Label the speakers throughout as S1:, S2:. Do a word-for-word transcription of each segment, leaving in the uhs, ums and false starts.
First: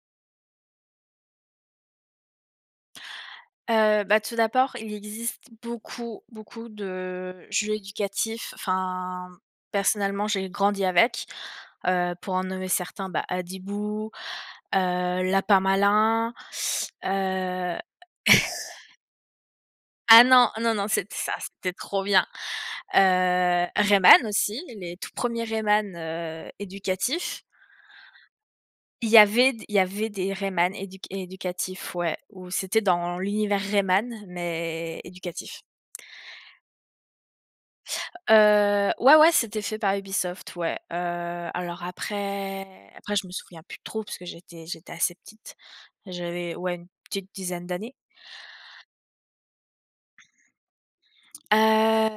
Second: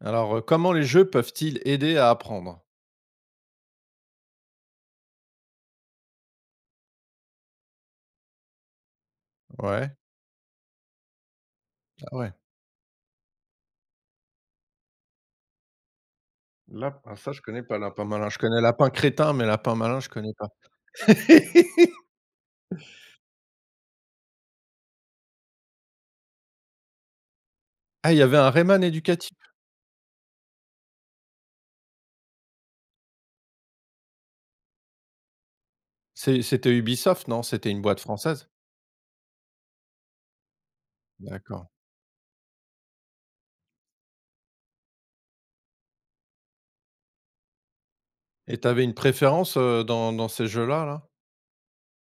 S1: Alors, heu, comment les jeux peuvent-ils aider à apprendre?
S2: Heu, bah, tout d'abord, il existe beaucoup, beaucoup de jeux éducatifs. Enfin,
S1: Ouais,
S2: personnellement, j'ai grandi avec, heu,
S1: ah ouais.
S2: pour en nommer certains, bah, Hadibou, heu, Lapin Malin.
S1: Là, ah ça je connais pas
S2: heu
S1: Lapin Malin. Je connais Lapin Crétin, mais Lapin Malin, je
S2: ah
S1: connais pas.
S2: non, non, non, c'était ça, c'était trop bien. Heu, Rayman aussi, les tout premiers Rayman, heu, éducatifs.
S1: Ah, il y avait un Rayman
S2: Il y
S1: éducatif.
S2: avait il y avait des Rayman éduc éducatifs, ouais, où c'était dans l'univers Rayman mais éducatif.
S1: C'est c'était Ubisoft, non? C'était une boîte française?
S2: Heu, ouais, ouais, c'était fait par Ubisoft, ouais, heu,
S1: D'accord.
S2: alors après après je me souviens plus trop parce que j'étais j'étais assez petite. J'avais, ouais, une petite dizaine d'années.
S1: Et t'avais une préférence, heu, dans dans ces jeux-là, là?
S2: Heu,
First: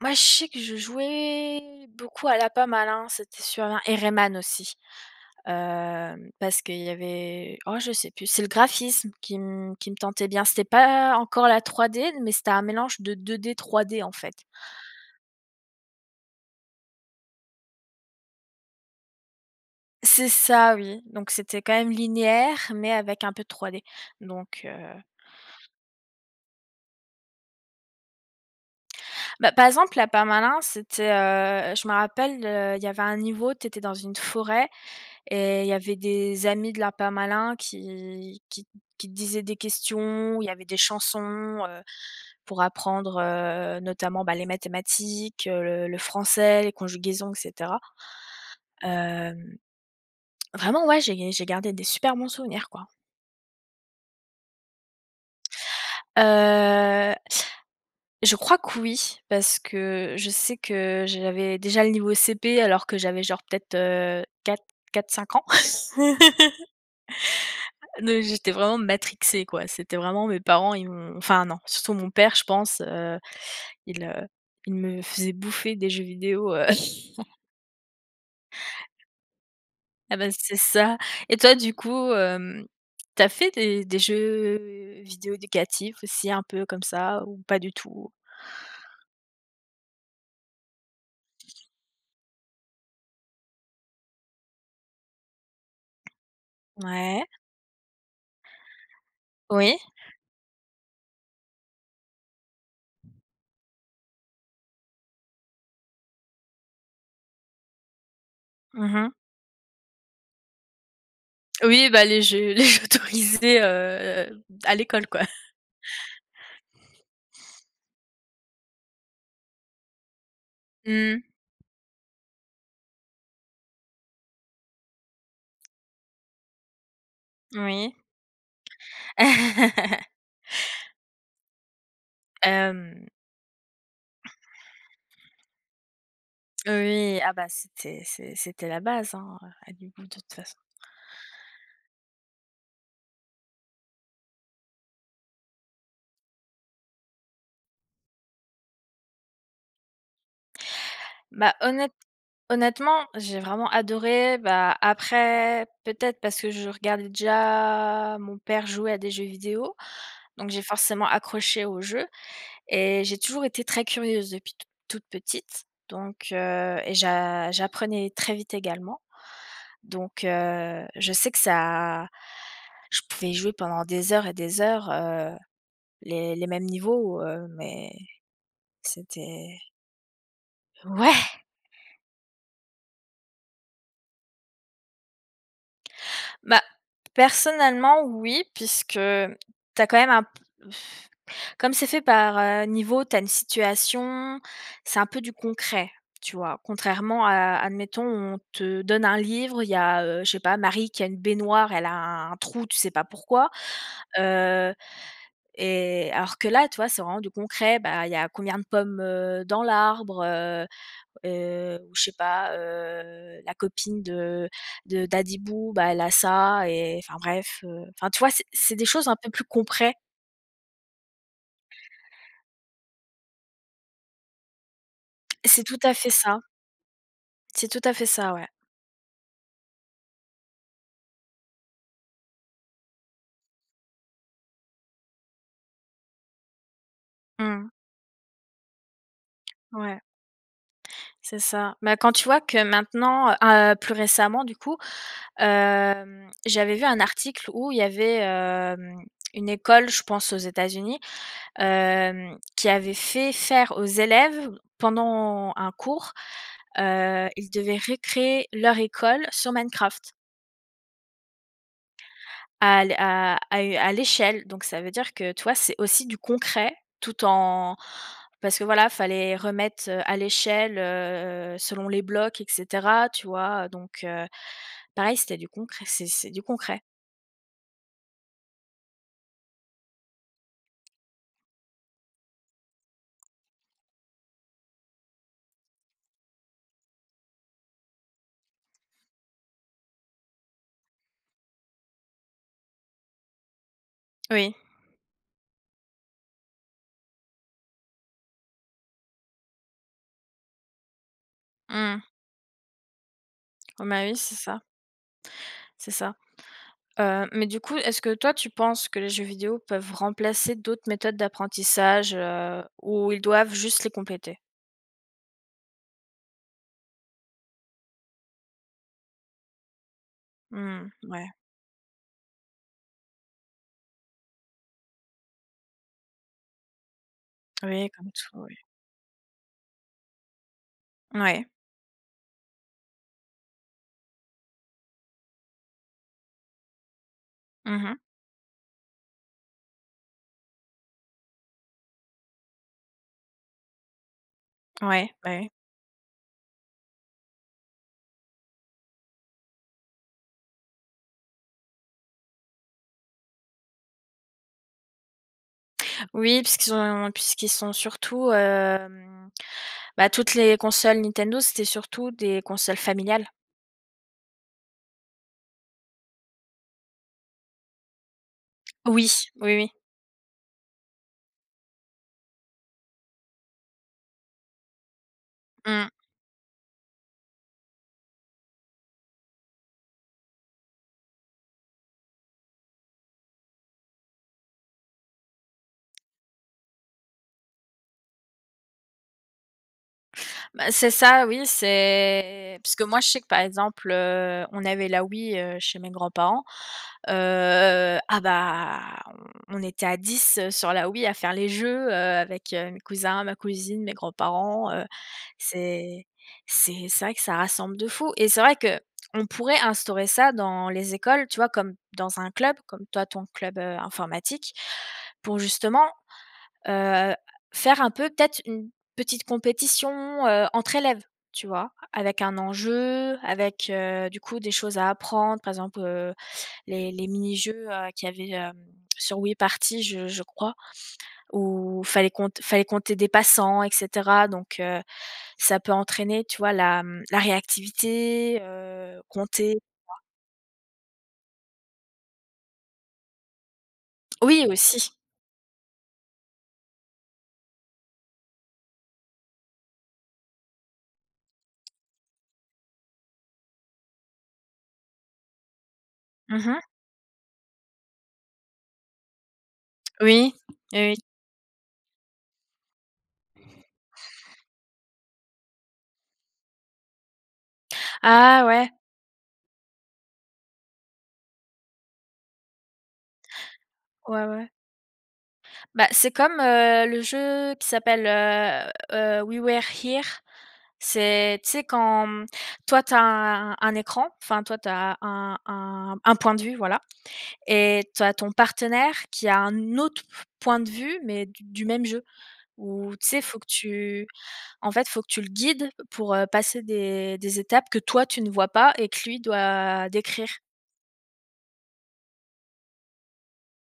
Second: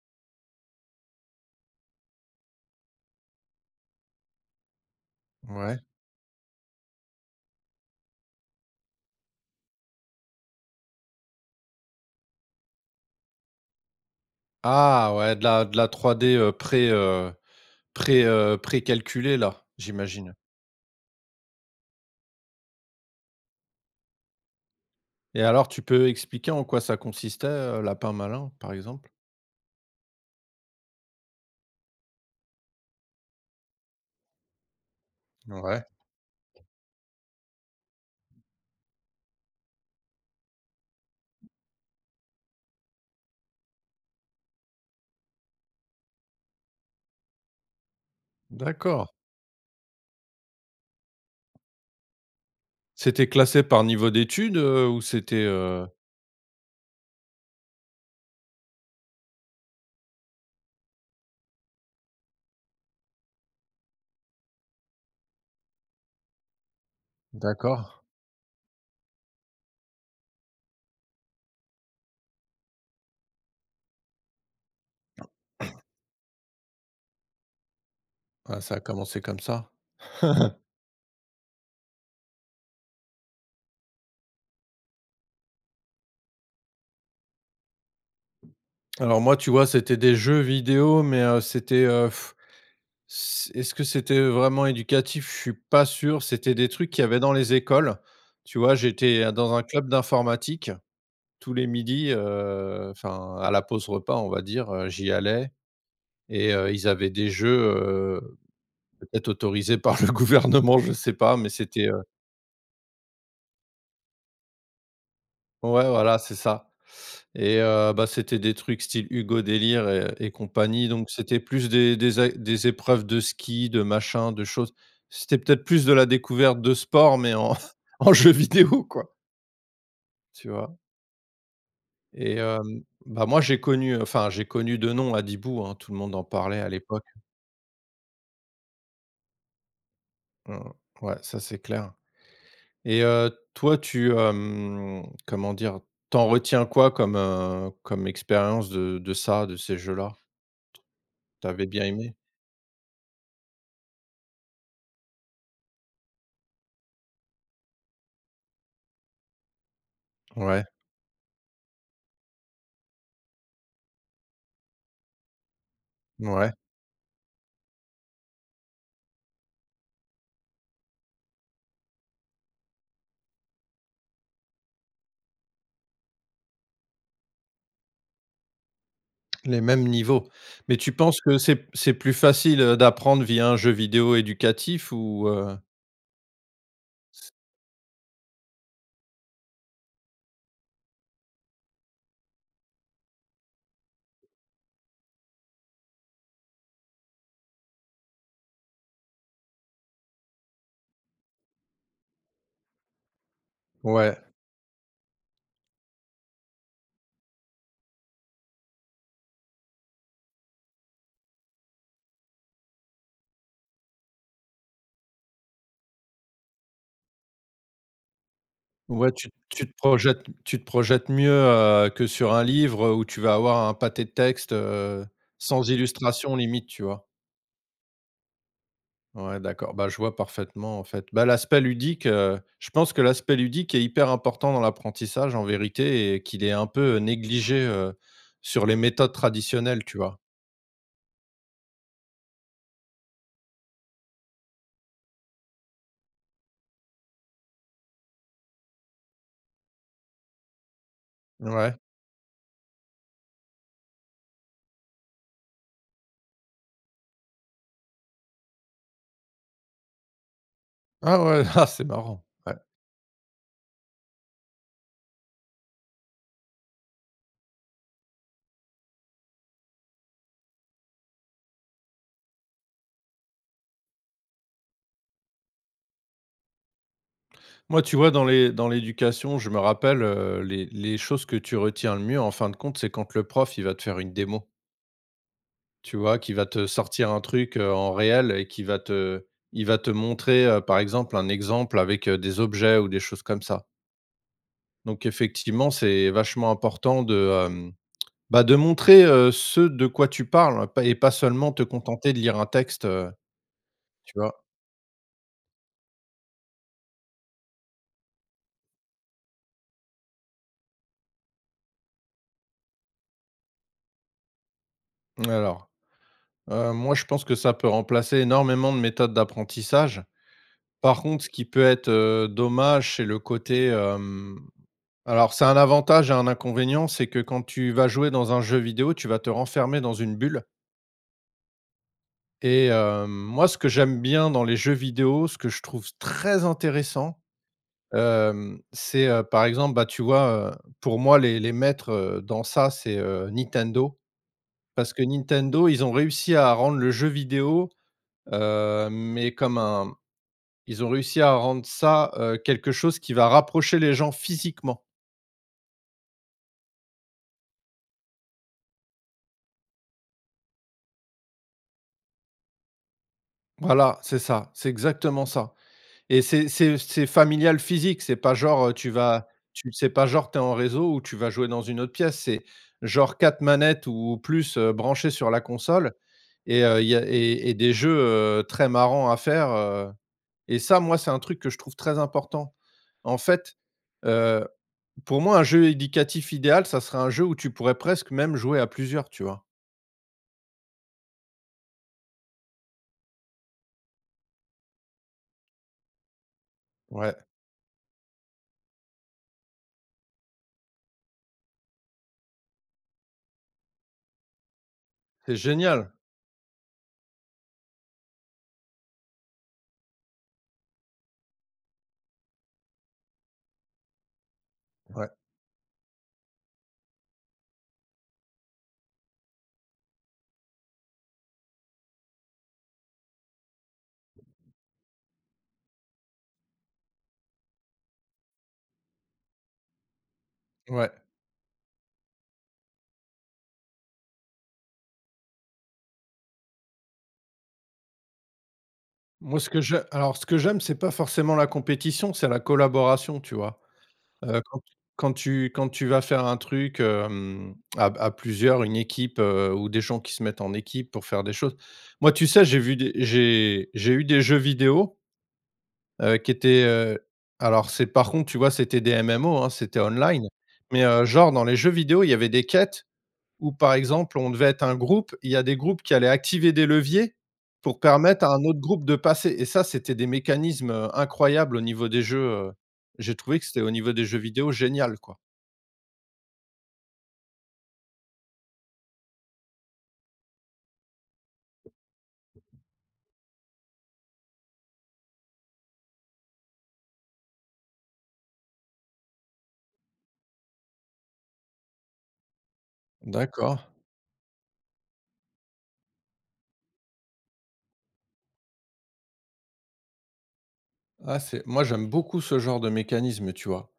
S2: Moi je sais que je jouais beaucoup à la pomme à l'un, c'était sur un et Rayman aussi,
S1: Ouais.
S2: hem, parce qu'il y avait oh je sais plus, c'est le graphisme qui me qui me tentait bien. C'était pas encore la trois D mais c'était un mélange de deux D, trois D en fait.
S1: Ah ouais, de la de la trois D, heu, pré, heu, pré, heu, précalculée là,
S2: C'est
S1: j'imagine.
S2: ça, oui. Donc c'était quand même linéaire, mais avec un peu de trois D. Donc heu,
S1: Et alors tu peux expliquer en quoi ça consistait, heu, Lapin Malin, par exemple?
S2: Bah, par exemple, la permanence, c'était, heu, je me rappelle, heu, il y avait un niveau, tu étais dans une forêt et il y
S1: Ouais,
S2: avait des amis de la permalin qui qui qui te disaient des questions, il y avait des chansons, heu, pour apprendre, heu, notamment, bah, les mathématiques, heu, le le français, les conjugaisons et cetera.
S1: d'accord.
S2: Hem, Vraiment, ouais, j'ai j'ai gardé des super bons souvenirs, quoi.
S1: C'était classé par niveau d'études, heu, ou c'était, heu
S2: Heu Je crois que oui, parce que je sais que j'avais déjà le niveau C P alors que j'avais genre peut-être, heu, quatre, 4 cinq ans.
S1: d'accord.
S2: Donc j'étais vraiment matrixée quoi, c'était vraiment mes parents ils m'ont, enfin non, surtout mon père je pense, heu, il, heu, il me faisait bouffer des jeux vidéo, heu
S1: Ah, ça a commencé comme ça.
S2: ah bah, c'est ça. Et toi du coup, hem, tu fait des des jeux vidéo éducatifs aussi un peu comme ça ou pas du tout?
S1: Alors moi, tu vois, c'était des jeux vidéo, mais, heu, c'était, heu, c est-ce que c'était vraiment éducatif? Je suis pas sûr. C'était des trucs qu'il y avait
S2: Ouais.
S1: dans les écoles. Tu vois, j'étais, heu, dans un
S2: Oui.
S1: club d'informatique. Tous les midis, heu, enfin, à la pause repas, on va dire, heu, j'y allais et heu, ils avaient des jeux, heu,
S2: Mmh.
S1: peut-être autorisés par le gouvernement, je sais pas, mais c'était,
S2: Oui,
S1: heu
S2: bah, les jeux les jeux autorisés, heu, à l'école, quoi.
S1: ouais, voilà, c'est ça. Et heu, bah, c'était des trucs style Hugo Délire et et compagnie, donc
S2: Mmh,
S1: c'était plus des des ac des épreuves de ski, de machin, de choses. C'était peut-être plus de la découverte de sport, mais en
S2: oui.
S1: en jeu vidéo, quoi, tu vois? Et hem,
S2: Hem,
S1: bah, moi, j'ai connu, enfin, j'ai connu de nom Hadibou, hein, tout le monde en parlait à l'époque.
S2: oui, ah, bah, c'était c'est c'était la base, hein, heu, à Dubourg, de toute façon.
S1: Mmh, ouais, ça, c'est clair. Et heu, toi, tu, hem, comment dire? T'en retiens quoi comme, heu, comme expérience de de ça, de ces jeux-là?
S2: Bah,
S1: T'avais bien
S2: honnête
S1: aimé?
S2: honnêtement, j'ai vraiment adoré. Bah, après, peut-être parce que je regardais déjà mon père jouer à des jeux vidéo, donc j'ai
S1: Ouais,
S2: forcément accroché au jeu et j'ai toujours été très curieuse depuis toute toute petite, donc
S1: ouais.
S2: heu et j'a j'apprenais très vite également. Donc heu, je sais que ça je pouvais jouer pendant des heures et des heures, heu, les les mêmes niveaux, heu, mais c'était
S1: Les mêmes niveaux. Mais tu penses que
S2: ouais!
S1: c'est c'est plus facile, heu, d'apprendre via un jeu vidéo éducatif ou, heu?
S2: Bah,
S1: C
S2: personnellement oui, puisque t'as quand même un comme c'est fait par, heu, niveau, tu as une situation, c'est un peu du concret, tu vois? Contrairement à admettons, on te donne un livre, il y a, heu, je sais pas, Marie qui a une baignoire, elle a un trou, tu sais pas pourquoi.
S1: ouais,
S2: heu et alors que là, tu vois, c'est vraiment du concret. Bah, il y a combien de pommes, heu, dans l'arbre. Heu heu, ou je sais pas, heu, la copine de de d'Adibou, bah, elle a ça et enfin bref, heu, enfin, tu vois, c'est c'est des choses
S1: ouais,
S2: un
S1: tu
S2: peu plus
S1: tu te
S2: concret.
S1: projettes tu te projettes mieux, heu, que sur un livre, où tu vas avoir un pâté de texte, heu,
S2: C'est
S1: sans
S2: tout à fait
S1: illustration
S2: ça.
S1: limite, tu vois?
S2: C'est tout à fait ça, ouais.
S1: Ouais, d'accord, bah, je vois parfaitement en fait. Bah, l'aspect ludique, heu, je pense que l'aspect ludique est hyper important dans l'apprentissage en vérité et qu'il est un peu négligé,
S2: Mmh.
S1: heu, sur les méthodes traditionnelles, tu
S2: Ouais,
S1: vois?
S2: c'est ça. Bah, quand tu vois que maintenant, heu, ah, plus récemment du coup, hem, j'avais vu un article où il y avait, hem, une école, je pense aux États-Unis,
S1: Ouais.
S2: hem, qui avait fait faire aux élèves pendant un cours, heu, ils devaient récréer leur école sur Minecraft.
S1: Ah ouais, ah, c'est marrant. Ouais.
S2: À l à à u à l'échelle, donc ça veut dire que toi c'est aussi du concret, tout en parce que voilà, fallait remettre, heu, à l'échelle, heu, selon les blocs et cetera, tu vois? Donc heu, pareil, c'était du concret, c'est c'est du concret.
S1: Moi, tu vois, dans les dans l'éducation, je me rappelle, heu, les les choses que tu retiens le mieux, en fin de compte, c'est quand le prof, il va te faire une démo, tu vois? Qui va te sortir un truc, heu, en réel et qui va te il va te montrer, heu, par exemple, un exemple avec, heu, des objets ou des choses comme ça.
S2: Oui,
S1: Donc effectivement, c'est vachement important de, hem, bah, de montrer, heu, ce de quoi tu parles, pas et pas seulement te
S2: mmh,
S1: contenter de lire un texte, heu,
S2: bah
S1: tu
S2: oui, c'est
S1: vois?
S2: ça, c'est ça. Heu, mais du coup, est-ce que toi, tu penses que les jeux vidéo peuvent remplacer d'autres méthodes d'apprentissage, heu, ou ils doivent juste les compléter?
S1: Alors, heu, Moi, je pense que ça peut remplacer énormément de méthodes d'apprentissage.
S2: Mmh,
S1: Par contre,
S2: ouais,
S1: ce qui peut être, heu, dommage, c'est le côté, hem alors c'est un avantage et un inconvénient, c'est que quand tu vas
S2: oui,
S1: jouer
S2: comme
S1: dans
S2: tout,
S1: un
S2: oui.
S1: jeu vidéo, tu vas te renfermer dans une bulle.
S2: Ouais.
S1: Et hem, moi ce que j'aime bien dans les jeux vidéo, ce que je trouve très intéressant,
S2: Mmh.
S1: hem, c'est, heu, par exemple, bah, tu vois, heu, pour moi les les maîtres, heu, dans ça, c'est, heu, Nintendo. Parce que
S2: Ouais, bah oui.
S1: Nintendo, ils ont réussi à rendre le jeu vidéo, heu, mais comme un ils ont réussi à rendre ça, heu, quelque chose qui va rapprocher les gens physiquement.
S2: Oui, puisqu'ils ont puisqu'ils sont surtout, hem, bah, toutes les consoles Nintendo, c'était surtout des consoles familiales.
S1: Voilà, c'est ça, c'est exactement ça. Et c'est c'est c'est familial physique, c'est pas genre, heu, tu
S2: Oui.
S1: vas
S2: Oui,
S1: tu
S2: oui.
S1: c'est pas genre t'es en réseau ou tu vas jouer dans une autre pièce, c'est genre quatre manettes ou plus, heu, branchées sur la
S2: Mmh.
S1: console et heu, y a et et des jeux, heu, très marrants à faire, heu et ça, moi, c'est un truc que je trouve très important. En fait, heu, pour moi, un jeu éducatif idéal, ça serait un jeu où tu pourrais presque même jouer à plusieurs, tu vois?
S2: Bah, c'est ça, oui, c'est parce que moi, je sais que, par exemple, heu, on avait la Wii, heu, chez mes grands-parents,
S1: Ouais.
S2: heu, ah bah, on on était à dix, heu, sur la Wii à faire les jeux, heu, avec, heu, mes cousins, ma cousine, mes grands-parents, heu,
S1: C'est génial.
S2: c'est c'est c'est vrai que ça rassemble de fou et c'est vrai que on pourrait instaurer ça dans les écoles, tu vois? Comme dans un club, comme toi, ton club, heu, informatique,
S1: Ouais,
S2: pour justement. Heu, Faire un peu peut-être une petite compétition, heu, entre élèves, tu vois? Avec un enjeu, avec, heu, du coup des choses à apprendre, par exemple, heu, les les mini-jeux, heu, qu'il y avait, hem, sur Wii Party je je crois,
S1: ouais.
S2: où fallait compte fallait compter des passants et cetera. Donc heu, ça peut entraîner, tu vois, la, mmh, la réactivité, heu,
S1: Moi, ce
S2: compter,
S1: que je alors ce que j'aime, c'est pas forcément la compétition, c'est la collaboration, tu vois? Heu,
S2: oui
S1: quand
S2: aussi.
S1: quand tu quand tu vas faire un truc, hem, à à plusieurs, une équipe, heu, ou des gens qui se mettent en équipe pour faire des choses. Moi, tu sais, j'ai vu des j'ai j'ai eu des jeux vidéo, heu, qui
S2: Mmh.
S1: étaient, heu, alors c'est par contre, tu vois, c'était des M M O, hein, c'était online,
S2: Oui, oui,
S1: mais,
S2: oui.
S1: heu, genre dans les jeux vidéo, il y avait des quêtes où, par exemple, on devait être un groupe, il y a des groupes qui allaient activer des leviers pour permettre à un
S2: Ah
S1: autre
S2: ouais.
S1: groupe de passer et ça, c'était des mécanismes, heu, incroyables au niveau des jeux, heu, j'ai trouvé que c'était au niveau des jeux
S2: Ouais, ouais.
S1: vidéo génial, quoi.
S2: Bah, c'est comme, heu, le jeu qui s'appelle, heu heu, We Were Here. C'est Tu sais quand, mmh, toi tu as un un écran, enfin toi tu as un un un point de vue, voilà, et tu as ton partenaire qui a un autre point de vue, mais du du même jeu. Où tu sais, faut que
S1: D'accord.
S2: tu en fait, faut que tu le guides pour, heu, passer des des étapes que toi tu ne vois pas et que lui doit décrire.
S1: Ah, c'est moi, j'aime beaucoup ce genre de mécanisme, tu vois?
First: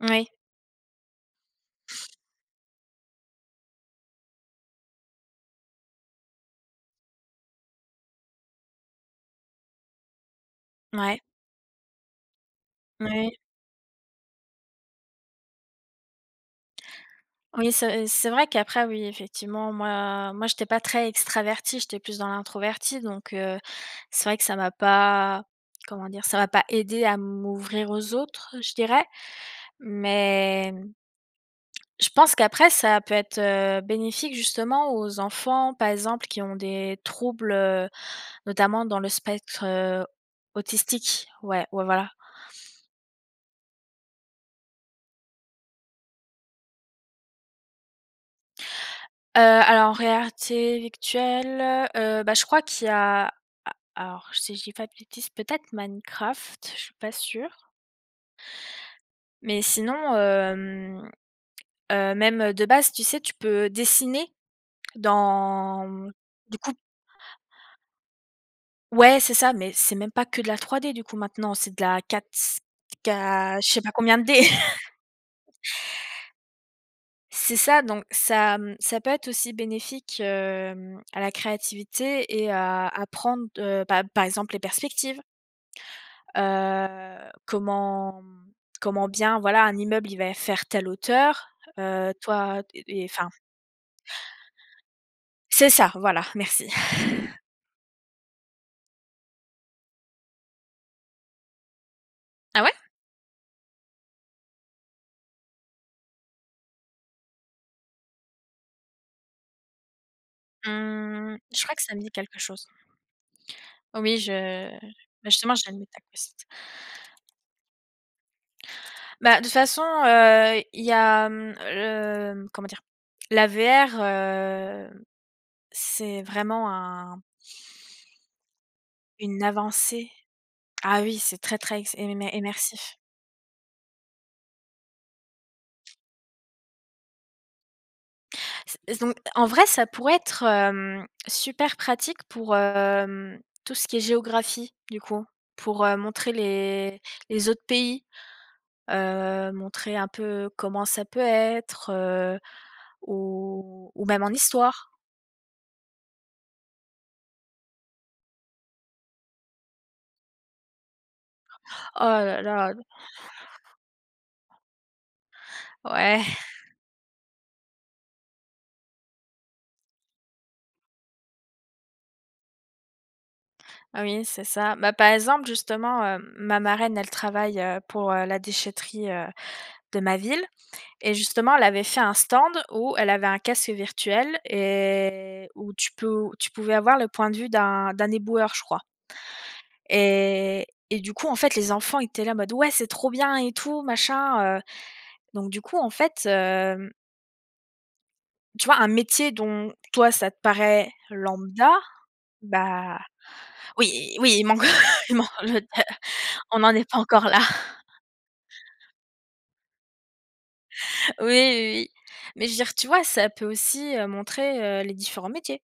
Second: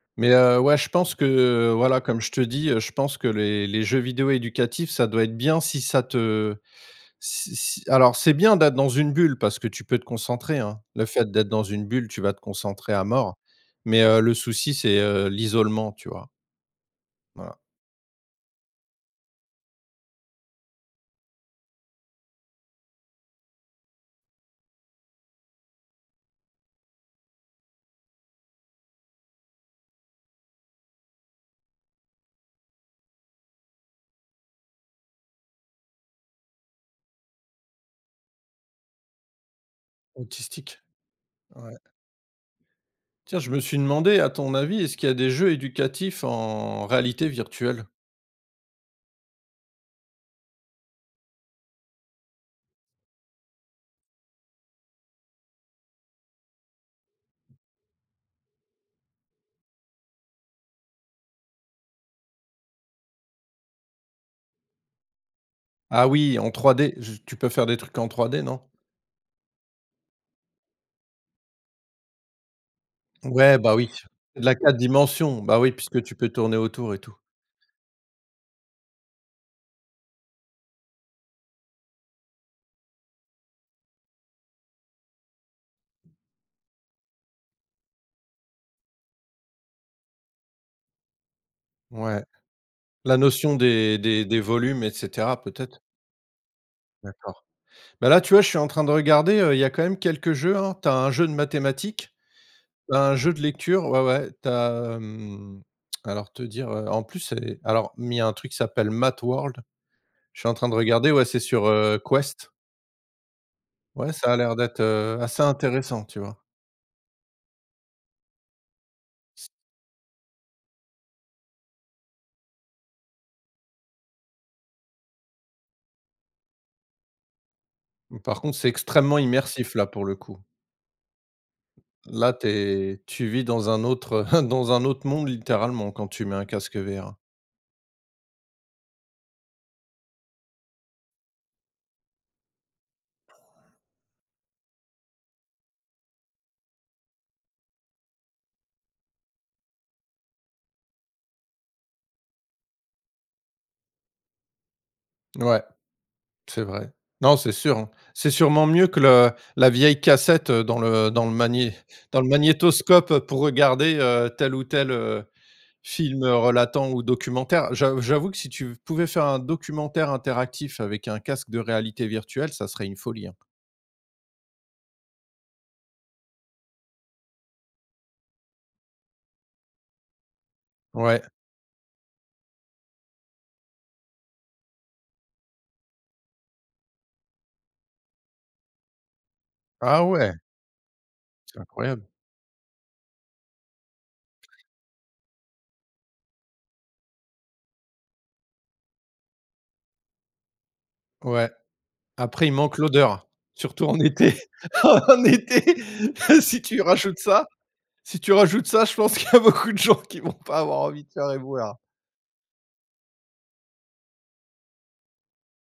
S2: Oui,
S1: Mais heu, ouais, je pense que, heu, voilà, comme je te dis, heu, je pense que les les jeux vidéo éducatifs, ça doit être bien si ça te si si alors c'est bien d'être dans une bulle parce que tu peux te concentrer, hein. Le
S2: ouais,
S1: fait d'être dans une bulle, tu vas te concentrer à mort,
S2: ouais.
S1: mais heu, le souci, c'est, heu, l'isolement, tu vois? Voilà.
S2: Oui, c'est c'est vrai qu'après, oui, effectivement, moi, moi, j'étais pas très extravertie, j'étais plus dans l'introvertie, donc heu, c'est vrai que ça m'a pas comment dire? Ça m'a pas aidé à m'ouvrir aux autres, je dirais. Mais, mmh, je pense qu'après ça peut être, heu, bénéfique justement aux enfants, par exemple, qui ont des troubles, heu, notamment dans le spectre, heu,
S1: Autistique?
S2: autistique. Ouais,
S1: Ouais.
S2: ouais, voilà.
S1: Tiens, je me suis demandé, à ton avis, est-ce qu'il y a des jeux éducatifs en réalité virtuelle?
S2: Heu, alors en réalité virtuelle, heu, bah, je crois qu'il y a Alors, si je dis pas de bêtises, peut-être Minecraft, je suis pas sûre. Mais sinon, hem, heu, même de base, tu sais, tu peux dessiner dans
S1: Ah oui, en
S2: du coup
S1: trois D, je tu peux faire des trucs en trois D, non?
S2: ouais, c'est ça, mais c'est même pas que de la trois D du coup maintenant, c'est de la quatre K,
S1: Ouais,
S2: je
S1: bah
S2: sais
S1: oui,
S2: pas combien de D.
S1: de la quatre dimensions, bah oui, puisque tu peux tourner autour et tout.
S2: C'est ça, donc ça, mmh, ça peut être aussi bénéfique, hem, à la créativité et à à prendre, heu, bah, par exemple les perspectives. Heu, comment comment bien, voilà, un immeuble, il va faire telle hauteur, heu,
S1: Ouais,
S2: toi et et
S1: la
S2: enfin
S1: notion des des des volumes et cetera
S2: c'est
S1: peut-être?
S2: ça, voilà, merci.
S1: D'accord. Bah, là, tu vois, je suis en train de regarder, heu, il y a quand même quelques jeux, hein. Tu un jeu de mathématiques,
S2: Ah ouais?
S1: tu un jeu de lecture, ouais, ouais, t'as as, alors te dire, heu, en plus c'est alors, mais il y a un truc qui s'appelle Math World. Je suis en train de regarder, ouais,
S2: Mmh,
S1: c'est
S2: je
S1: sur,
S2: crois que ça
S1: heu,
S2: me dit quelque
S1: Quest.
S2: chose.
S1: Ouais,
S2: Oui,
S1: ça a l'air
S2: je
S1: d'être, heu,
S2: Bah,
S1: assez
S2: justement, j'ai le
S1: intéressant, tu
S2: tacos.
S1: vois?
S2: Bah, de toute façon, heu, il y a, mmh, le comment dire? La V R, heu, c'est vraiment un
S1: Par contre, c'est extrêmement
S2: une
S1: immersif là, pour
S2: avancée.
S1: le coup.
S2: Ah oui, c'est très, très ex immer
S1: Là,
S2: immersif.
S1: t'es tu vis dans un autre dans un autre monde littéralement quand tu mets un casque V R.
S2: C Donc en vrai, ça pourrait être, hem, super pratique pour, hem, tout ce qui est géographie, du coup. Pour, heu, montrer les les autres pays, heu, montrer un peu comment ça peut être, heu, ou ou même en histoire.
S1: Ouais. C'est vrai. Non, c'est sûr, hein. C'est sûrement mieux que le la vieille cassette, heu, dans le dans le magné
S2: Oh
S1: dans le
S2: là là,
S1: magnétoscope, pour regarder, heu, tel ou tel, heu,
S2: ouais,
S1: film, heu, relatant ou documentaire. J'av j'avoue que si tu pouvais faire un documentaire interactif avec un casque de réalité virtuelle, ça serait une folie, hein.
S2: ah oui, c'est ça. Bah, par exemple, justement, heu, ma marraine, elle travaille, heu, pour, heu, la déchetterie, heu, de ma ville. Et
S1: Ouais.
S2: justement, elle avait fait un stand où elle avait un casque virtuel et où tu peux tu pouvais avoir le point de vue d'un d'un éboueur, je crois.
S1: Ah ouais,
S2: Et et du coup, en fait,
S1: c'est
S2: les enfants, ils
S1: incroyable.
S2: étaient là en mode: «Ouais, c'est trop bien et tout, machin», heu, donc du coup, en fait, hem, tu vois, un métier dont toi, ça te paraît
S1: Ouais.
S2: lambda.
S1: Après, il manque
S2: Bah
S1: l'odeur, surtout en
S2: oui,
S1: été.
S2: oui, il manque il
S1: En
S2: manque
S1: été,
S2: le on
S1: si
S2: n'en
S1: tu
S2: est pas
S1: rajoutes
S2: encore là.
S1: ça si tu rajoutes ça, je pense qu'il y a beaucoup de gens qui vont pas avoir envie de
S2: Oui,
S1: faire éboueur.
S2: oui, oui, mais je veux dire, tu vois, ça peut aussi, heu, montrer, heu, les différents métiers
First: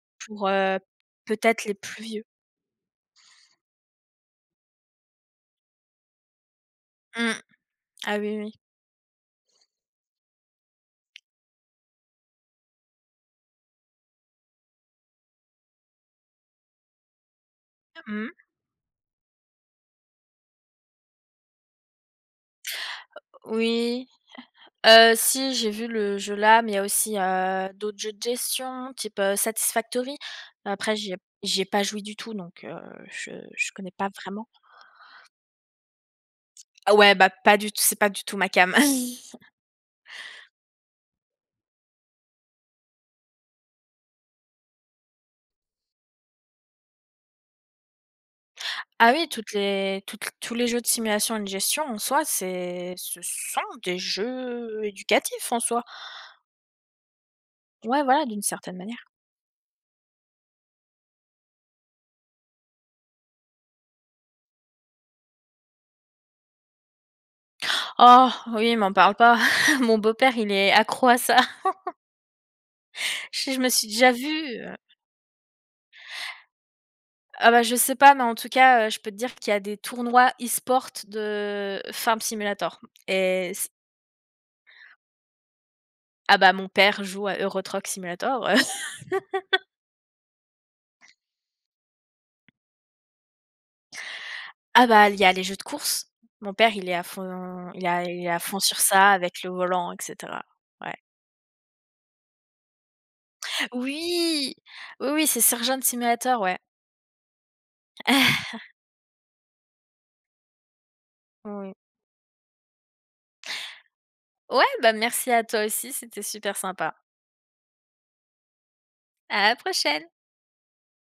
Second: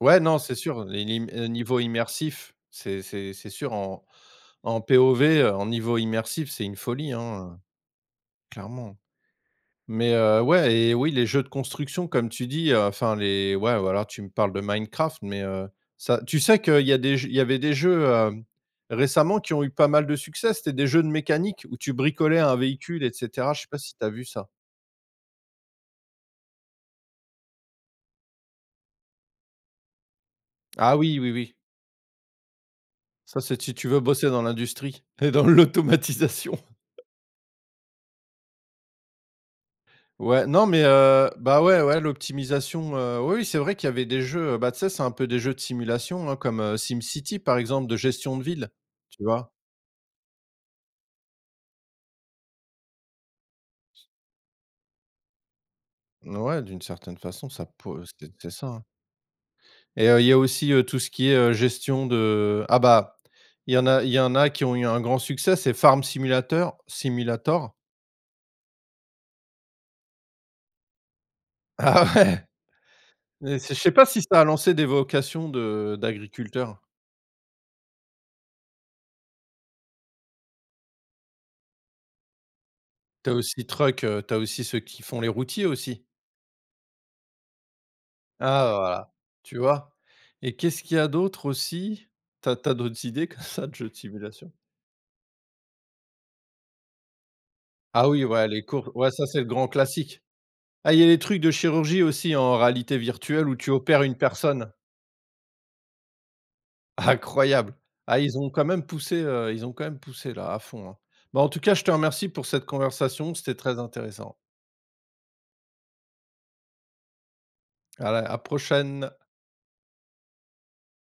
S1: Ouais, non,
S2: pour,
S1: c'est
S2: heu,
S1: sûr, les lim heu,
S2: peut-être les
S1: niveau
S2: plus vieux.
S1: immersif, c'est c'est c'est sûr en en P O V, heu, en niveau immersif, c'est une folie,
S2: Mmh.
S1: hein, heu,
S2: Ah oui, oui.
S1: clairement. Mais heu, ouais et oui, les jeux de construction comme tu dis, heu, enfin les ouais, voilà, tu me parles de Minecraft, mais heu, ça tu sais qu'il y a des jeux il y avait des jeux,
S2: Mmh.
S1: hem, récemment qui ont eu pas mal de succès, c'était des jeux de mécanique où tu bricolais un véhicule et cetera, je sais pas si tu
S2: Oui.
S1: as vu ça?
S2: Heu, si, j'ai vu le jeu là, mais il y a aussi, heu, d'autres jeux de gestion type, heu, Satisfactory.
S1: Ah
S2: Après j'y ai
S1: oui, oui, oui,
S2: j'y ai pas joué du tout, donc heu, je
S1: ça c'est
S2: je
S1: si tu
S2: connais
S1: veux
S2: pas
S1: bosser dans
S2: vraiment.
S1: l'industrie et dans l'automatisation.
S2: Ah ouais, bah, pas du tout, c'est pas du tout ma came.
S1: Ouais, non, mais heu, bah, ouais, ouais, l'optimisation, heu, oui, oui, c'est vrai qu'il y avait des jeux, heu, bah, tu sais, c'est un peu des jeux de simulation, hein, comme, heu, SimCity, par exemple, de gestion de ville,
S2: Ah
S1: tu
S2: oui,
S1: vois?
S2: toutes les toutes l tous les jeux de simulation et de gestion en soi, c'est ce sont des jeux éducatifs en soi.
S1: Ouais, d'une certaine façon, ça pou
S2: Ouais, voilà,
S1: c'est
S2: d'une
S1: c'est ça,
S2: certaine
S1: hein.
S2: manière.
S1: Et heu, il y a aussi, heu, tout ce qui est, heu, gestion de ah, bah, il y en a il y en a qui ont eu un grand succès, c'est Farm Simulator. Simulator.
S2: Oh oui, m'en parle pas. Mon beau-père, il est accro à ça.
S1: Ah ouais,
S2: Je
S1: mais
S2: je me
S1: c'est je
S2: suis
S1: sais pas
S2: déjà
S1: si ça a
S2: vue,
S1: lancé
S2: heu
S1: des vocations de d'agriculteurs.
S2: Ah bah, je sais pas, mais en tout cas, heu, je peux te dire qu'il y a des tournois e-sport de Farm Simulator
S1: T'as
S2: et
S1: aussi
S2: c
S1: Truck, heu, tu aussi ceux qui font les routiers aussi.
S2: ah bah, mon père joue à Euro Truck Simulator.
S1: Ah voilà, tu vois? Et qu'est-ce qu'il y a d'autre aussi? T'as t'as d'autres idées comme ça de jeux de simulation?
S2: Ah bah, il y a les jeux de course. Mon père, il est à fond il a
S1: Ah oui,
S2: il est à
S1: ouais,
S2: fond
S1: les
S2: sur
S1: cours ouais,
S2: ça
S1: ça, c'est
S2: avec
S1: le
S2: le
S1: grand
S2: volant et
S1: classique.
S2: cetera.
S1: Ah,
S2: Ouais.
S1: il y a les trucs de chirurgie aussi en réalité virtuelle où tu opères une
S2: Oui!
S1: personne.
S2: Oui, oui, c'est Surgeon Simulator, ouais.
S1: Incroyable. Ah, ils ont quand même poussé, heu, ils ont quand même poussé là à fond, hein. Bah, en tout
S2: Oui.
S1: cas, je te remercie pour cette conversation, c'était très intéressant.
S2: Ouais, bah, merci à toi aussi, c'était super sympa.
S1: À la à prochaine.
S2: À la prochaine.